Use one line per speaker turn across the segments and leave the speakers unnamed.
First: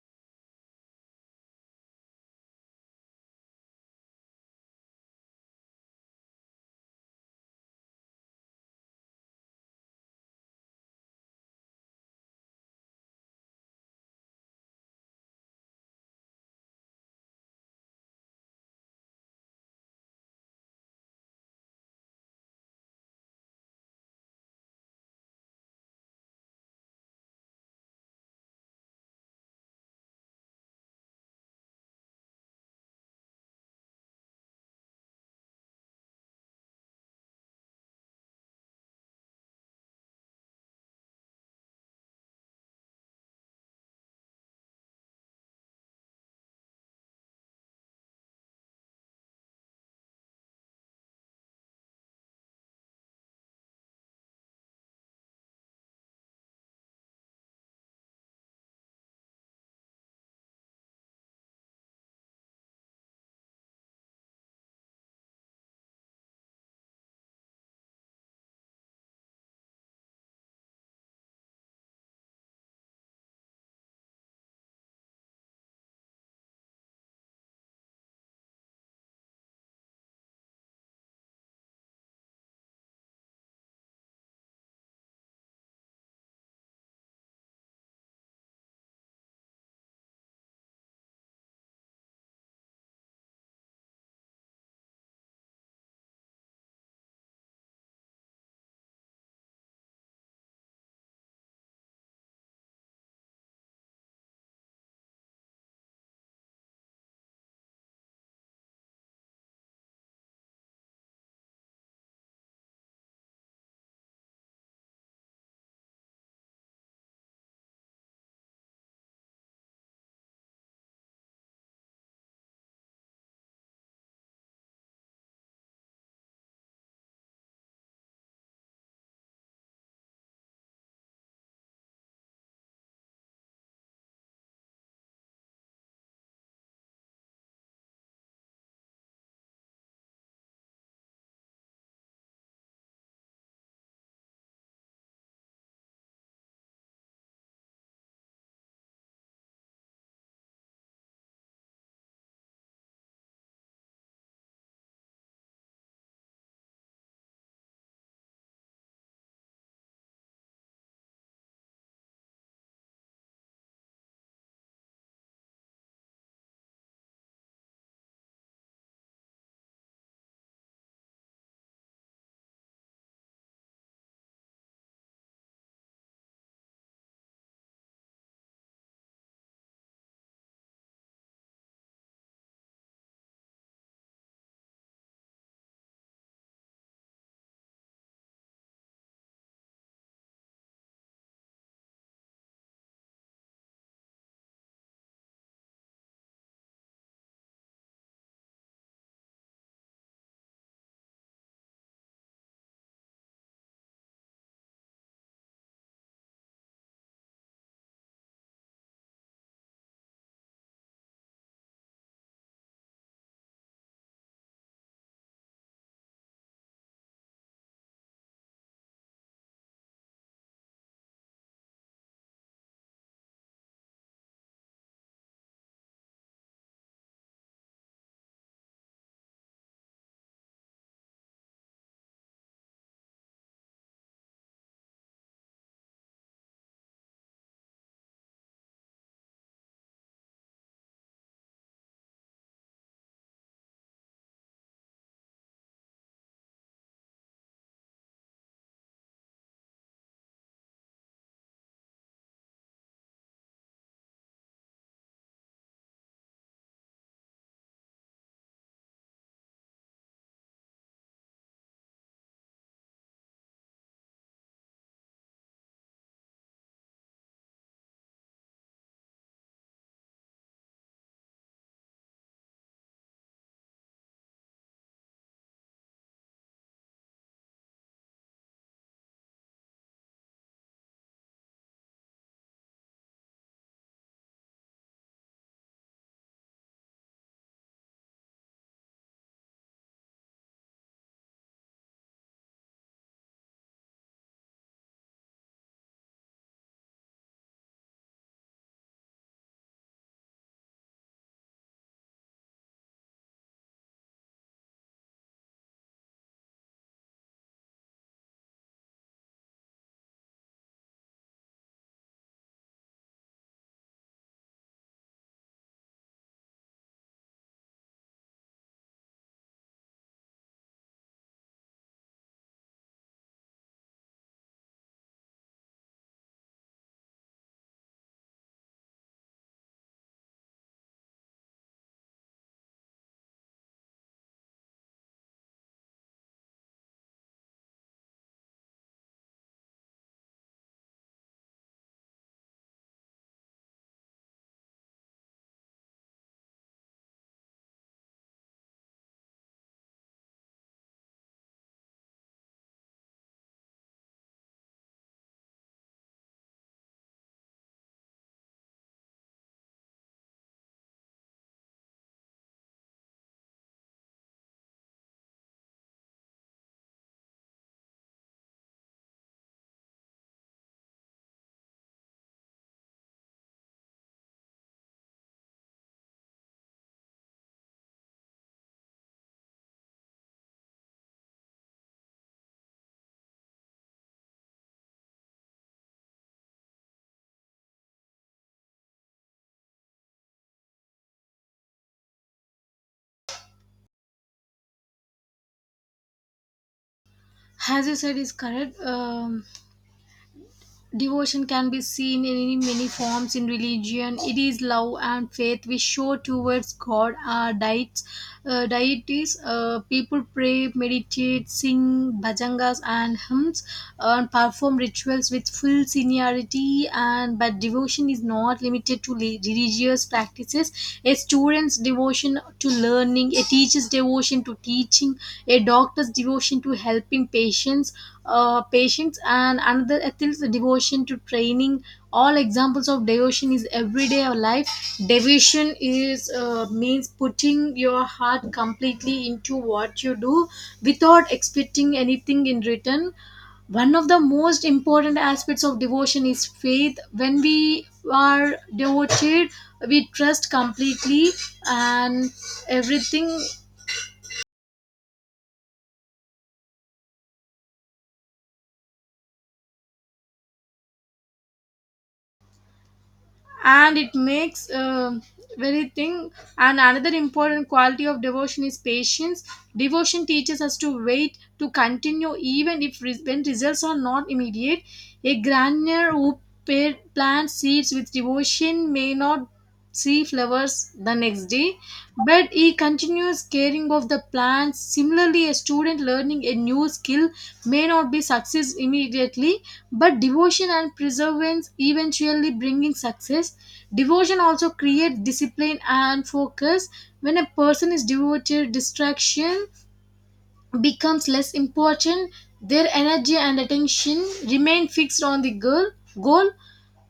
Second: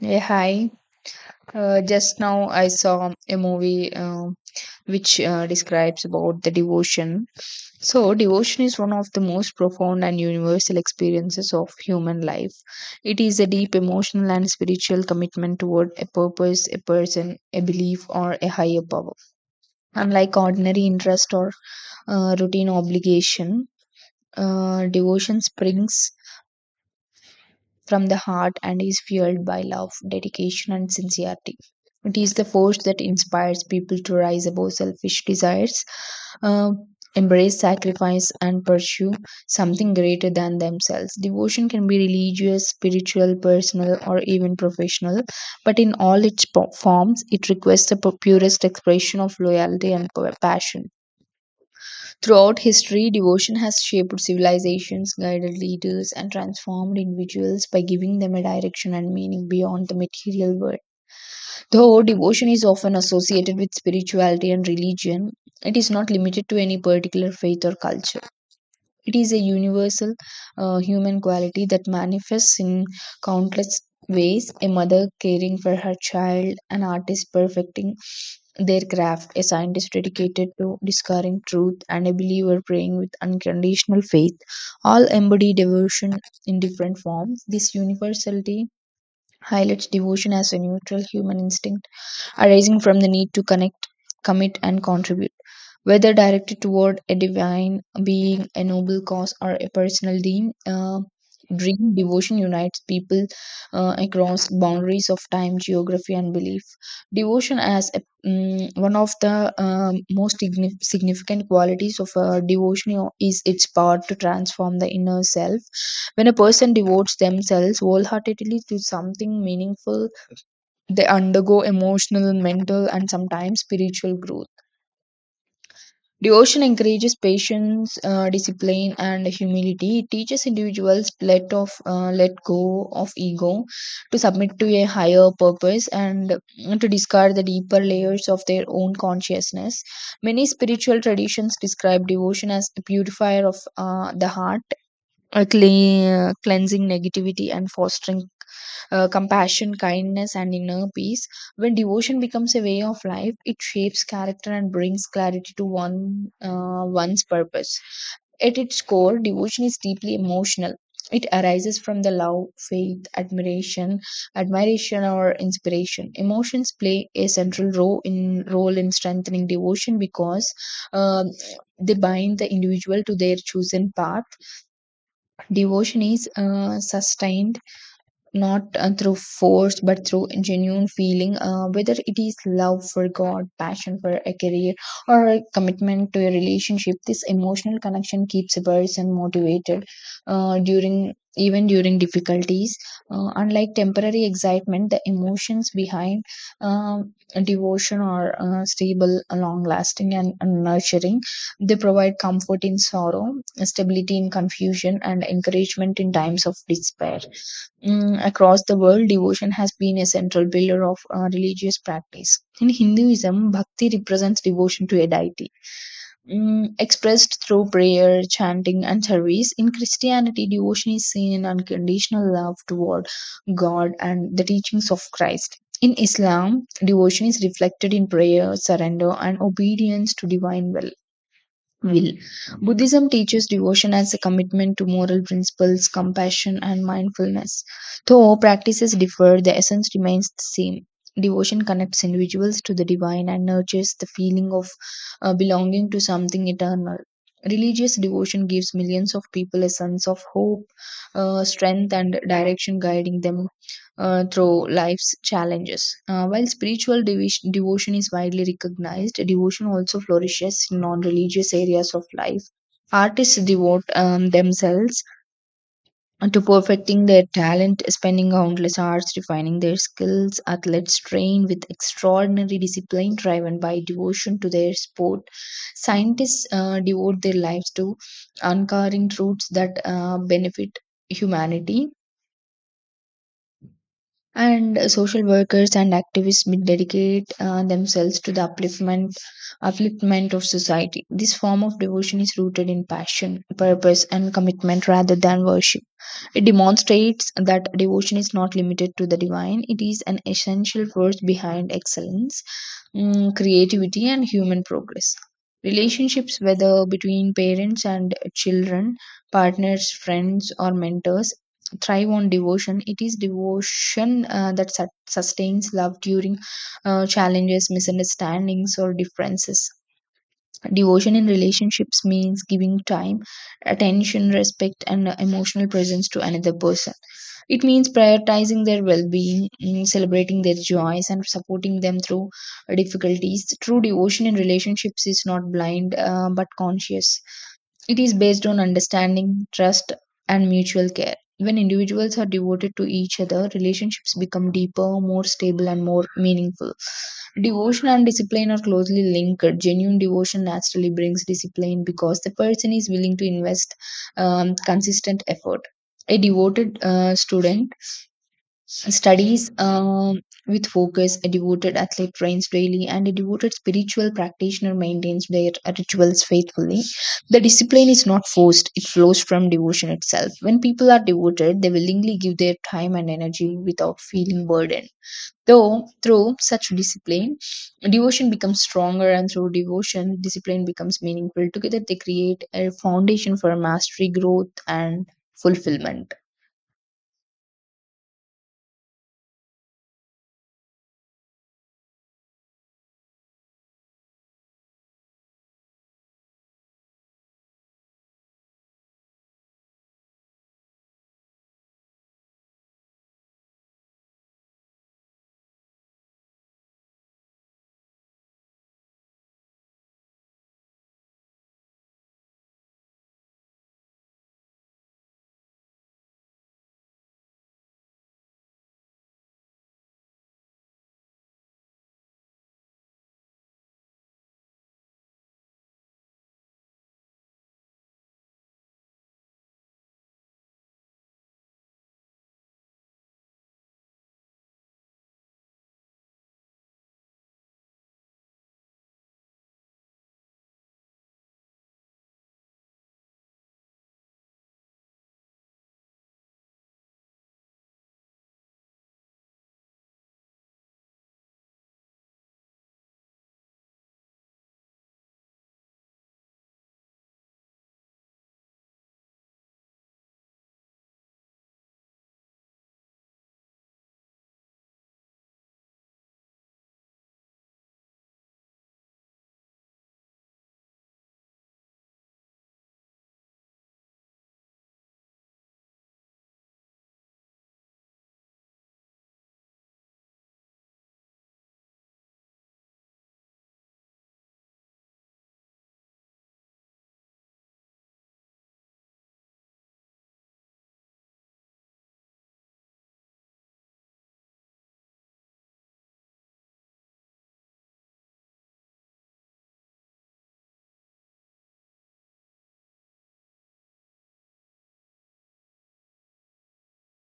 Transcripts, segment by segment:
Yeah, hi. Just now I saw a movie which describes about the devotion. So, devotion is one of the most profound and universal experiences of human life. It is a deep emotional and spiritual commitment toward a purpose, a person, a belief, or a higher power. Unlike ordinary interest or routine obligation, devotion springs from the heart and is fueled by love, dedication, and sincerity. It is the force that inspires people to rise above selfish desires, uh, embrace sacrifice, and pursue something greater than themselves. Devotion can be religious, spiritual, personal, or even professional, but in all its forms, it requests the purest expression of loyalty and passion. Throughout history, devotion has shaped civilizations, guided leaders, and transformed individuals by giving them a direction and meaning beyond the material world. Though devotion is often associated with spirituality and religion, it is not limited to any particular faith or culture. It is a universal human quality that manifests in countless ways: a mother caring for her child, an artist perfecting their craft, a scientist dedicated to discovering truth, and a believer praying with unconditional faith. All embody devotion in different forms. This universality highlights devotion as a neutral human instinct arising from the need to connect, commit, and contribute. Whether directed toward a divine being, a noble cause, or a personal dream, devotion unites people across boundaries of time, geography, and belief. Devotion as a, mm, one of the most signi- significant qualities of a devotion is its power to transform the inner self. When a person devotes themselves wholeheartedly to something meaningful, they undergo emotional, mental, and sometimes spiritual growth. Devotion encourages patience, discipline, and humility. It teaches individuals let go of ego, to submit to a higher purpose, and to discard the deeper layers of their own consciousness. Many spiritual traditions describe devotion as a purifier of the heart, a cleansing negativity and fostering compassion, kindness, and inner peace. When devotion becomes a way of life, it shapes character and brings clarity to one's purpose. At its core, devotion is deeply emotional. It arises from the love, faith, admiration, admiration, or inspiration. Emotions play a central role in strengthening devotion because um, they bind the individual to their chosen path. Devotion is sustained not through force but through genuine feeling, whether it is love for God, passion for a career, or a commitment to a relationship. This emotional connection keeps a person motivated during even during difficulties. Unlike temporary excitement, the emotions behind um, devotion are stable, long lasting, and nurturing. They provide comfort in sorrow, stability in confusion, and encouragement in times of despair. Across the world, devotion has been a central pillar of religious practice. In Hinduism, bhakti represents devotion to a deity, expressed through prayer, chanting, and service. In Christianity, devotion is seen in unconditional love toward God and the teachings of Christ. In Islam, devotion is reflected in prayer, surrender, and obedience to divine will. Buddhism teaches devotion as a commitment to moral principles, compassion, and mindfulness. Though practices differ, the essence remains the same. Devotion connects individuals to the divine and nurtures the feeling of belonging to something eternal. Religious devotion gives millions of people a sense of hope, strength, and direction, guiding them through life's challenges. While spiritual devotion is widely recognized, devotion also flourishes in non religious areas of life. Artists devote themselves to perfecting their talent, spending countless hours refining their skills. Athletes train with extraordinary discipline, driven by devotion to their sport. Scientists devote their lives to uncovering truths that benefit humanity, and social workers and activists may dedicate themselves to the upliftment of society. This form of devotion is rooted in passion, purpose, and commitment rather than worship. It demonstrates that devotion is not limited to the divine; it is an essential force behind excellence, creativity, and human progress. Relationships, whether between parents and children, partners, friends, or mentors, thrive on devotion. It is devotion that sustains love during challenges, misunderstandings, or differences. Devotion in relationships means giving time, attention, respect, and emotional presence to another person. It means prioritizing their well being, celebrating their joys, and supporting them through difficulties. True devotion in relationships is not blind, but conscious. It is based on understanding, trust, and mutual care. When individuals are devoted to each other, relationships become deeper, more stable, and more meaningful. Devotion and discipline are closely linked. Genuine devotion naturally brings discipline because the person is willing to invest consistent effort. A devoted student studies with focus, a devoted athlete trains daily, and a devoted spiritual practitioner maintains their rituals faithfully. The discipline is not forced; it flows from devotion itself. When people are devoted, they willingly give their time and energy without feeling burdened. Though, through such discipline, devotion becomes stronger, and through devotion, discipline becomes meaningful. Together, they create a foundation for mastery, growth, and fulfillment.
As you said, is correct. Devotion can be seen in any many forms in religion. It is love and faith we show towards God, our diets, deities. People pray, meditate, sing bhajangas and hymns, and perform rituals with full sincerity. And but devotion is not limited to religious practices. A student's devotion to learning, a teacher's devotion to teaching, a doctor's devotion to helping patients patience and another ethics devotion to training all examples of devotion is everyday life. Devotion is, means putting your heart completely into what you do without expecting anything in return. One of the most important aspects of devotion is faith. When we are devoted, we trust completely and everything, and it makes very thing. And another important quality of devotion is patience. Devotion teaches us to wait, to continue even if when results are not immediate. A gardener who plants seeds with devotion may not see flowers the next day, but he continues caring of the plants. Similarly, a student learning a new skill may not be success immediately, but devotion and perseverance eventually bringing success. Devotion also creates discipline and focus. When a person is devoted, distraction becomes less important. Their energy and attention remain fixed on the goal.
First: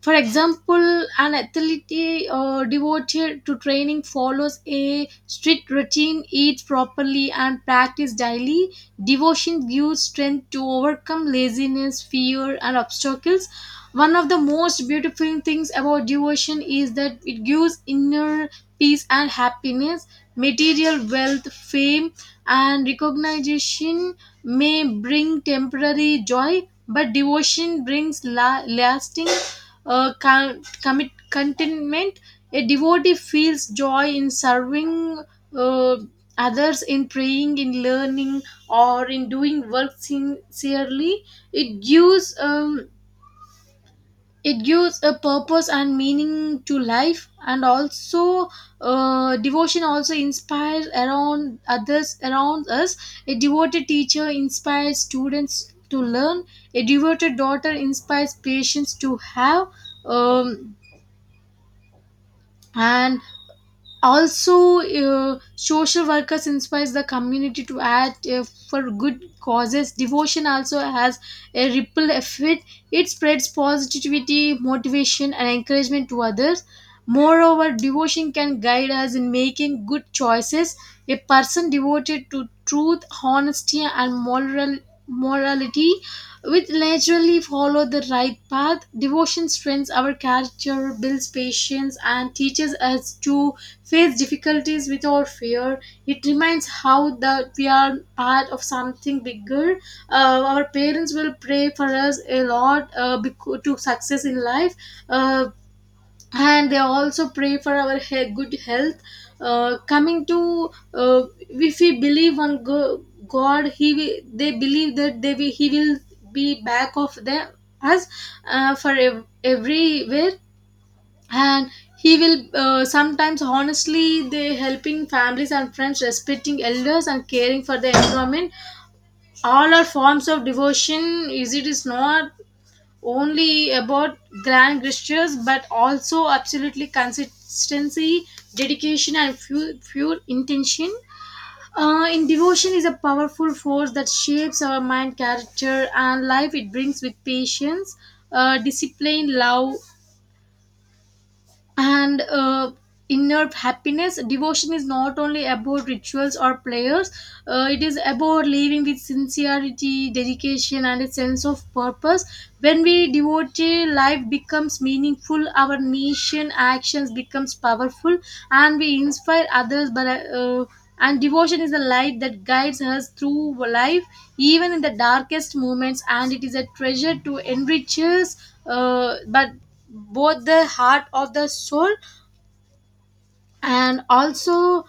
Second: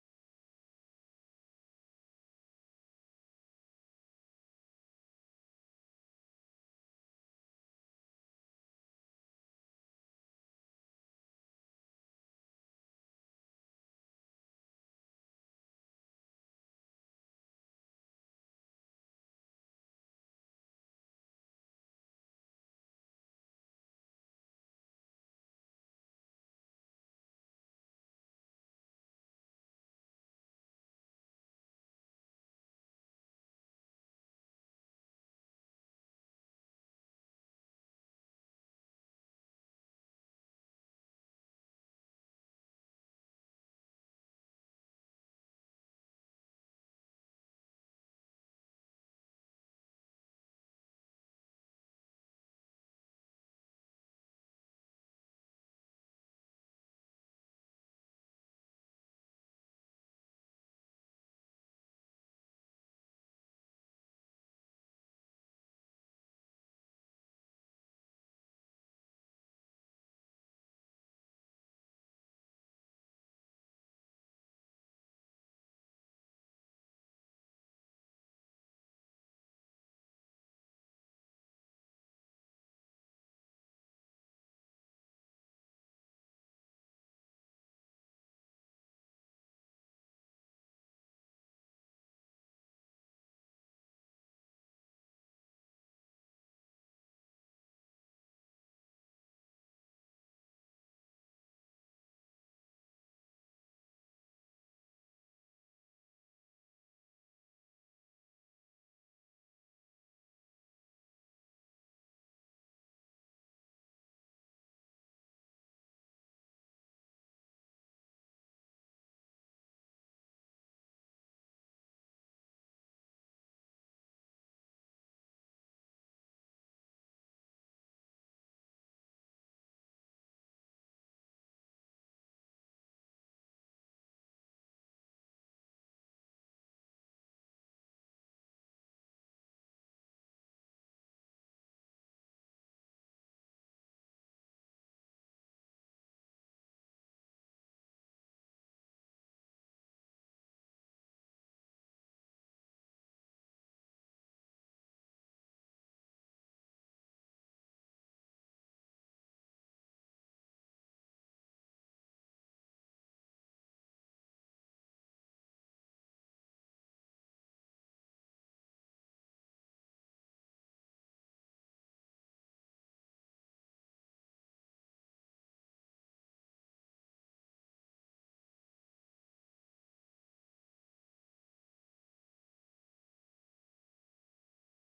For example, an athlete devoted to training follows a strict routine, eats properly, and practice daily. Devotion gives strength to overcome laziness, fear, and obstacles. One of the most beautiful things about devotion is that it gives inner peace and happiness. Material wealth, fame, and recognition may bring temporary joy, but devotion brings lasting, con- commit contentment. A devotee feels joy in serving, uh, others, in praying, in learning, or in doing work sincerely. It gives it gives a purpose and meaning to life. And also, devotion also inspires around others around us. A devoted teacher inspires students to learn, a devoted daughter inspires patients to have, um, and also, social workers inspires the community to act, for good causes. Devotion also has a ripple effect. It spreads positivity, motivation, and encouragement to others. Moreover, devotion can guide us in making good choices. A person devoted to truth, honesty, and morality, which naturally follow the right path. Devotion strengthens our character, builds patience, and teaches us to face difficulties without fear. It reminds how that we are part of something bigger. Our parents will pray for us a lot, to success in life, uh, and they also pray for our good health. Coming to, if we believe on God, he will, they believe that they will, he will be back of them, us, for everywhere. And he will, sometimes honestly they helping families and friends, respecting elders, and caring for the environment. All are forms of devotion. Is it is not only about grand gestures but also absolutely consistency, dedication, and pure, pure intention. In Devotion is a powerful force that shapes our mind, character, and life. It brings with patience, discipline, love, and inner happiness. Devotion is not only about rituals or prayers. It is about living with sincerity, dedication, and a sense of purpose. When we devote, life becomes meaningful, our nation actions becomes powerful, and we inspire others. But uh, and devotion is the light that guides us through life even in the darkest moments, and it is a treasure to enrich us, but both the heart of the soul. And also,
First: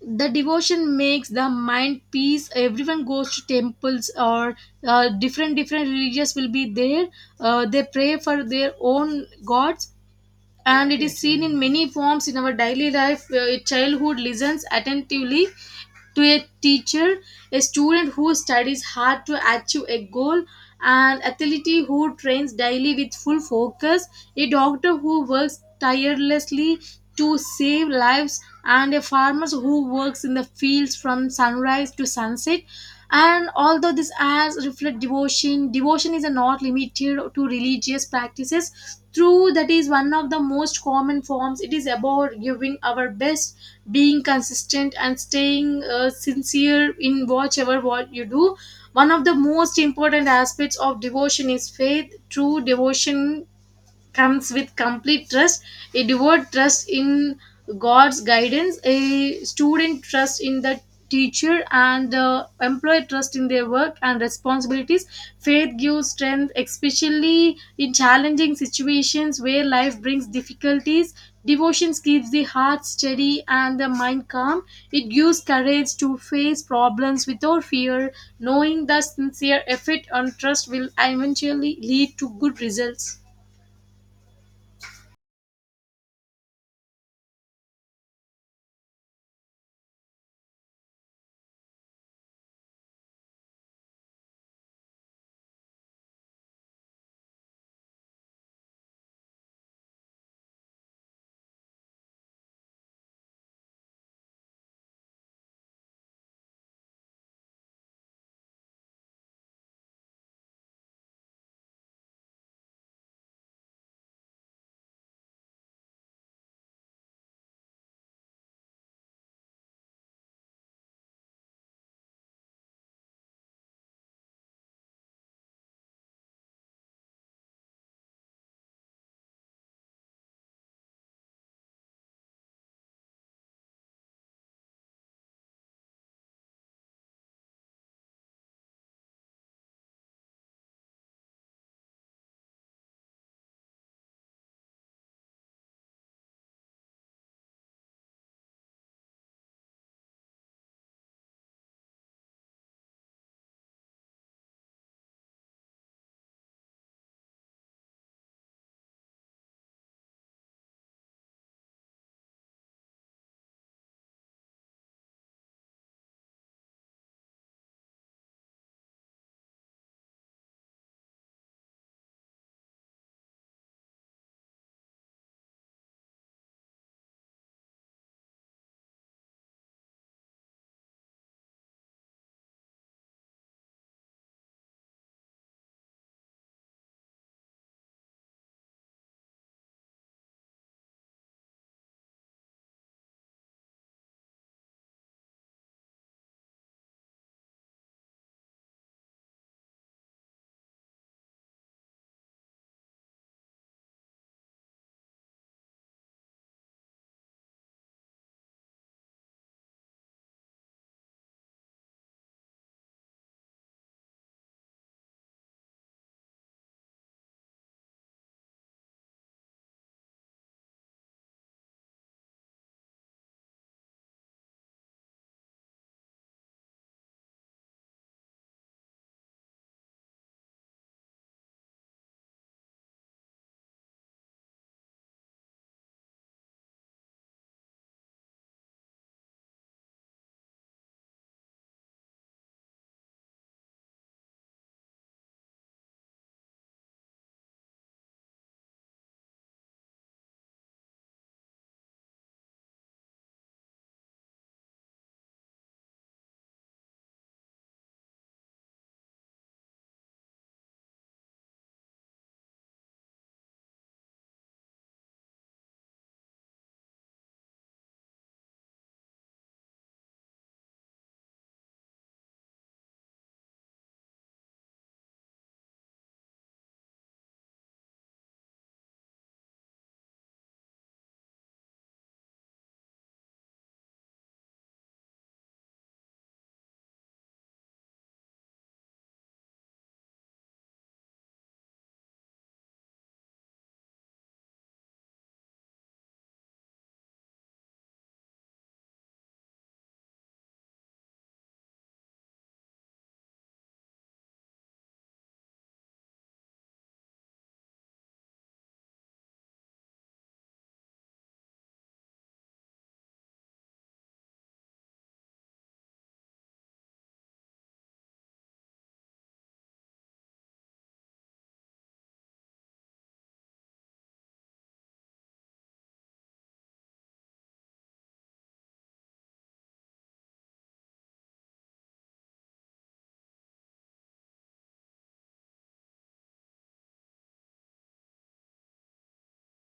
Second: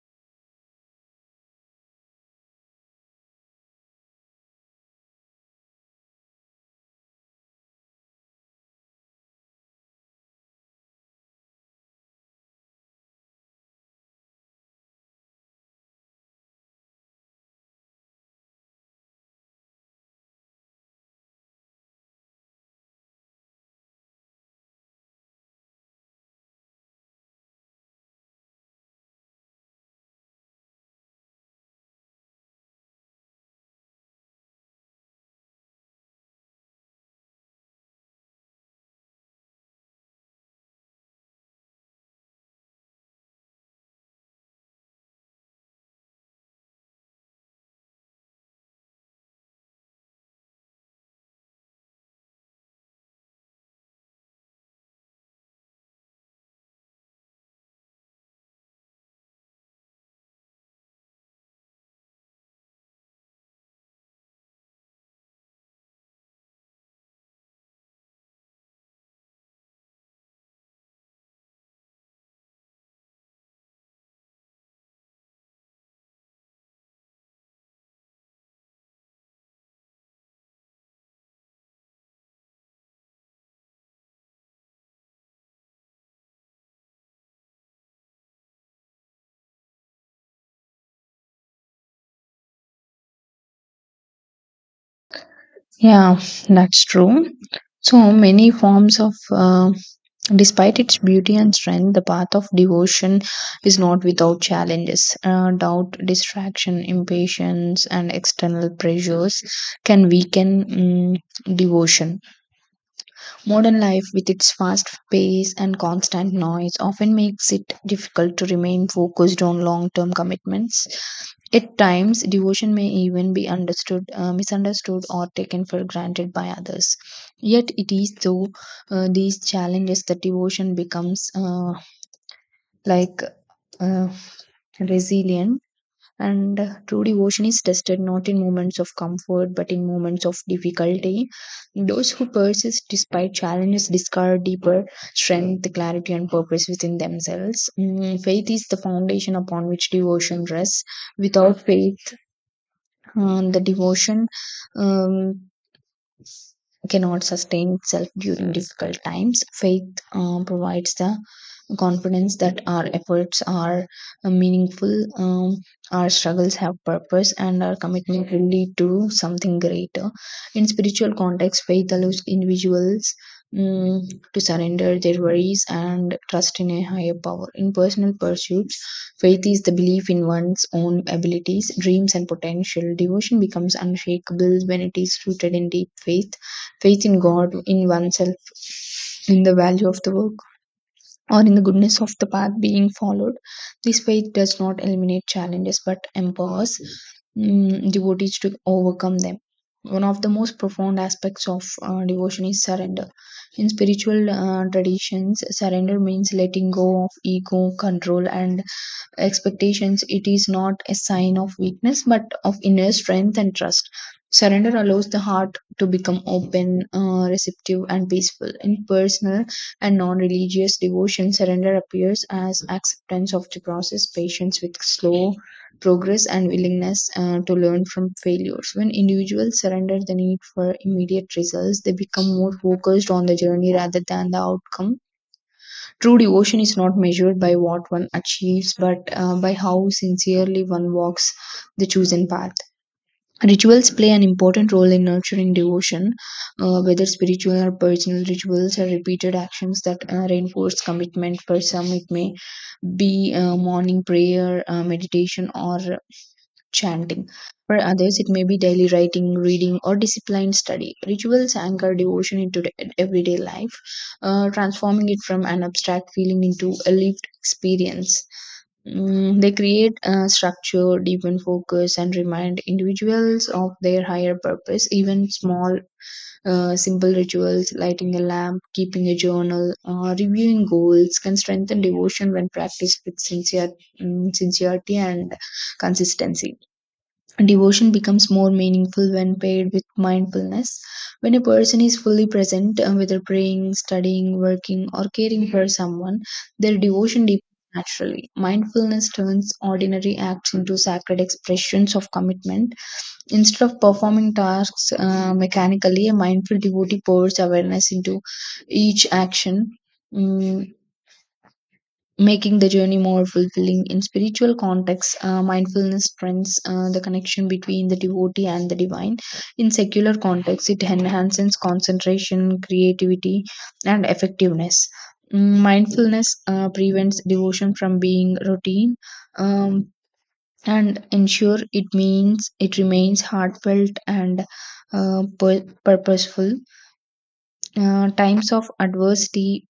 the devotion makes the mind peace. Everyone goes to temples, or different different religious will be there. They pray for their own gods, and it is seen in many forms in our daily life. A childhood listens attentively to a teacher, a student who studies hard to achieve a goal, an athlete who trains daily with full focus, a doctor who works tirelessly to save lives, and a farmer who works in the fields from sunrise to sunset. And although these acts reflect devotion, is not limited to religious practices. True, that is one of the most common forms. It is about giving our best, being consistent, and staying sincere in whatever what you do. One of the most important aspects of devotion is faith. True devotion comes with complete trust. A devout trust in God's guidance, a student trust in the teacher, and employee trust in their work and responsibilities. Faith gives strength, especially in challenging situations where life brings difficulties. Devotion keeps the heart steady and the mind calm. It gives courage to face problems without fear, knowing that sincere effort and trust will eventually lead to good results.
Yeah, that's true. So many forms of, despite its beauty and strength, the path of devotion is not without challenges. Doubt, distraction, impatience, and external pressures can weaken devotion. Modern life, with its fast pace and constant noise, often makes it difficult to remain focused on long term commitments. At times, devotion may even be misunderstood, or taken for granted by others. Yet, it is through these challenges that devotion becomes like uh, resilient, and true devotion is tested not in moments of comfort but in moments of difficulty. Those who persist despite challenges discover deeper strength, clarity, and purpose within themselves. Faith is the foundation upon which devotion rests. Without faith, the devotion um, cannot sustain itself during difficult times. Faith provides the confidence that our efforts are meaningful, our struggles have purpose, and our commitment will lead to something greater. In spiritual context, faith allows individuals mm, to surrender their worries and trust in a higher power. In personal pursuits, faith is the belief in one's own abilities, dreams, and potential. Devotion becomes unshakable when it is rooted in deep faith: in God, in oneself, in the value of the work, or in the goodness of the path being followed. This faith does not eliminate challenges but empowers devotees to overcome them. One of the most profound aspects of devotion is surrender. In spiritual traditions, surrender means letting go of ego, control, and expectations. It is not a sign of weakness but of inner strength and trust. Surrender allows the heart to become open, receptive, and peaceful. In personal and non religious devotion, surrender appears as acceptance of the process, patience with slow progress, and willingness to learn from failures. When individuals surrender the need for immediate results, they become more focused on the journey rather than the outcome. True devotion is not measured by what one achieves, but by how sincerely one walks the chosen path. Rituals play an important role in nurturing devotion, whether spiritual or personal. Rituals are repeated actions that reinforce commitment. For some, it may be morning prayer, meditation, or chanting. For others, it may be daily writing, reading, or disciplined study. Rituals anchor devotion into the everyday life, transforming it from an abstract feeling into a lived experience. They create a structure, deepen focus, and remind individuals of their higher purpose. Even small, simple rituals, lighting a lamp, keeping a journal, reviewing goals, can strengthen devotion when practiced with sincerity and consistency. Devotion becomes more meaningful when paired with mindfulness. When a person is fully present, whether praying, studying, working, or caring for someone, their devotion deepens naturally. Mindfulness turns ordinary acts into sacred expressions of commitment. Instead of performing tasks mechanically, a mindful devotee pours awareness into each action, Mm, making the journey more fulfilling. In spiritual contexts, mindfulness strengthens the connection between the devotee and the divine. In secular contexts, it enhances concentration, creativity, and effectiveness. Mindfulness prevents devotion from being routine, um, and ensure it means it remains heartfelt and purposeful. Times of adversity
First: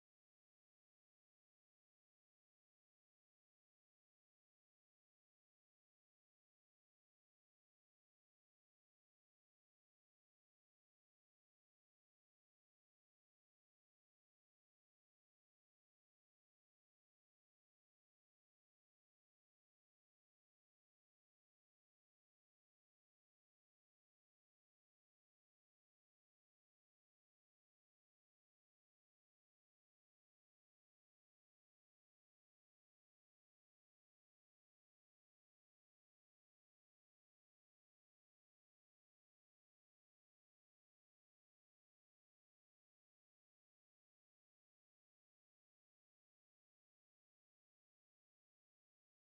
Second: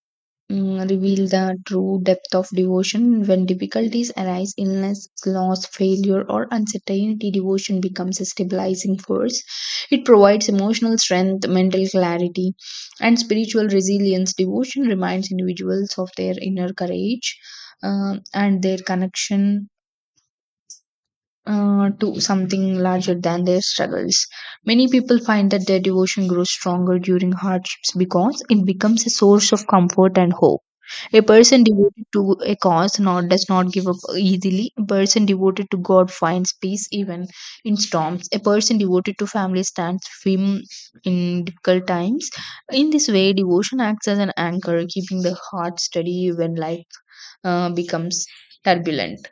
reveal the true depth of devotion. When difficulties arise, illness, loss, failure, or uncertainty, devotion becomes a stabilizing force. It provides emotional strength, mental clarity, and spiritual resilience. Devotion reminds individuals of their inner courage and their connection to something larger than their struggles. Many people find that their devotion grows stronger during hardships because it becomes a source of comfort and hope. A person devoted to a cause not, does not give up easily. A person devoted to God finds peace even in storms. A person devoted to family stands firm in difficult times. In this way, devotion acts as an anchor, keeping the heart steady when life becomes turbulent.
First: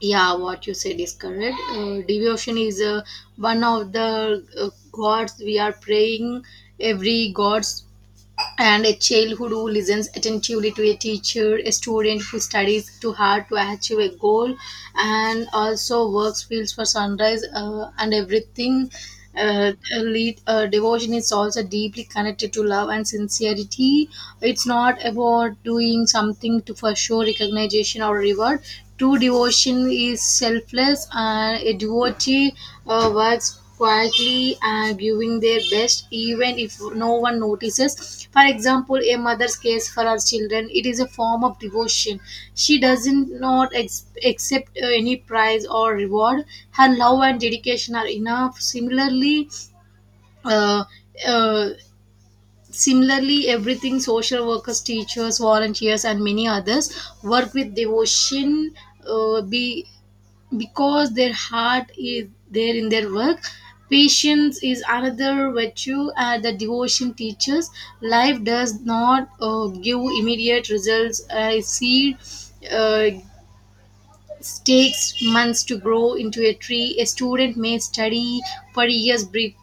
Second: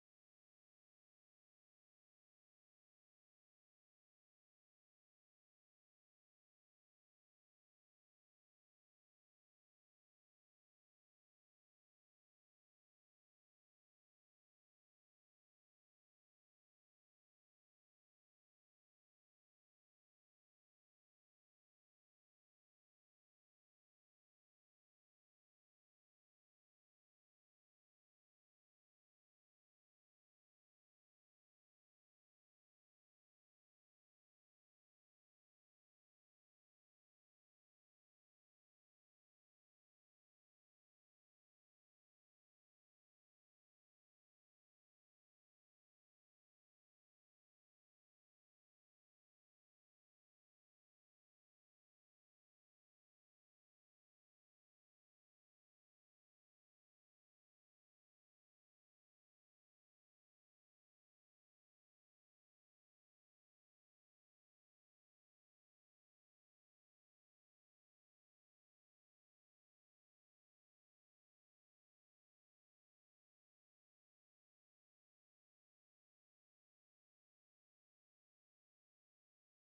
Yeah, what you said is correct. Devotion is, one of the, gods we are praying, every gods, and a childhood who listens attentively to a teacher, a student who studies too hard to achieve a goal, and also works fields for sunrise, and everything. Uh, Devotion is also deeply connected to love and sincerity. It's not about doing something to for show recognition or reward. True devotion is selfless, and a devotee works quietly and giving their best, even if no one notices. For example, a mother cares for her children. It is a form of devotion. She doesn't not accept any prize or reward. Her love and dedication are enough. Similarly, uh, uh, similarly everything, social workers, teachers, volunteers, and many others work with devotion, be because their heart is there in their work. Patience is another virtue that devotion teaches. Life does not give immediate results, I see. Uh, Takes months to grow into a tree. A student may study for years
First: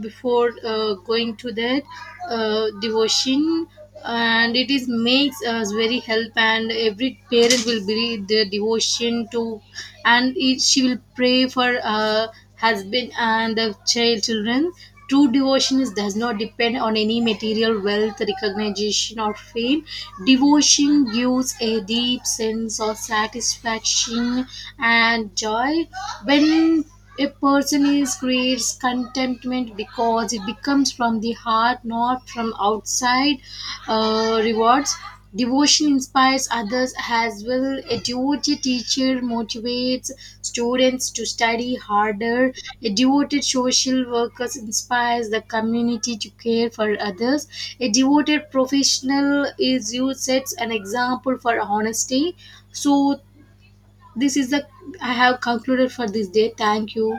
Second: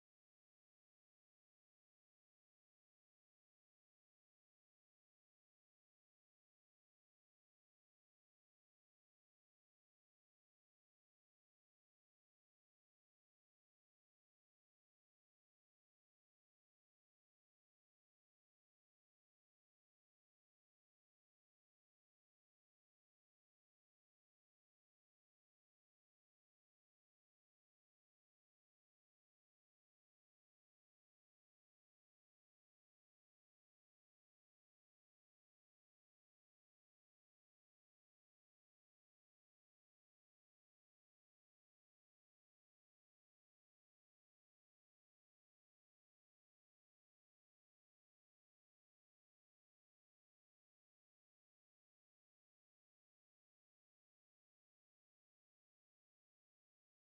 before going to that, devotion, and it is makes us very help. And every parent will believe the devotion to, and it, she will pray for her husband and the children. True devotion is, does not depend on any material wealth, recognition, or fame. Devotion gives a deep sense of satisfaction and joy when a person is creates contentment because it becomes from the heart, not from outside rewards. Devotion inspires others as well. A devoted teacher motivates students to study harder. A devoted social worker inspires the community to care for others. A devoted professional is you sets an example for honesty. So this is the I have concluded for this day. Thank you.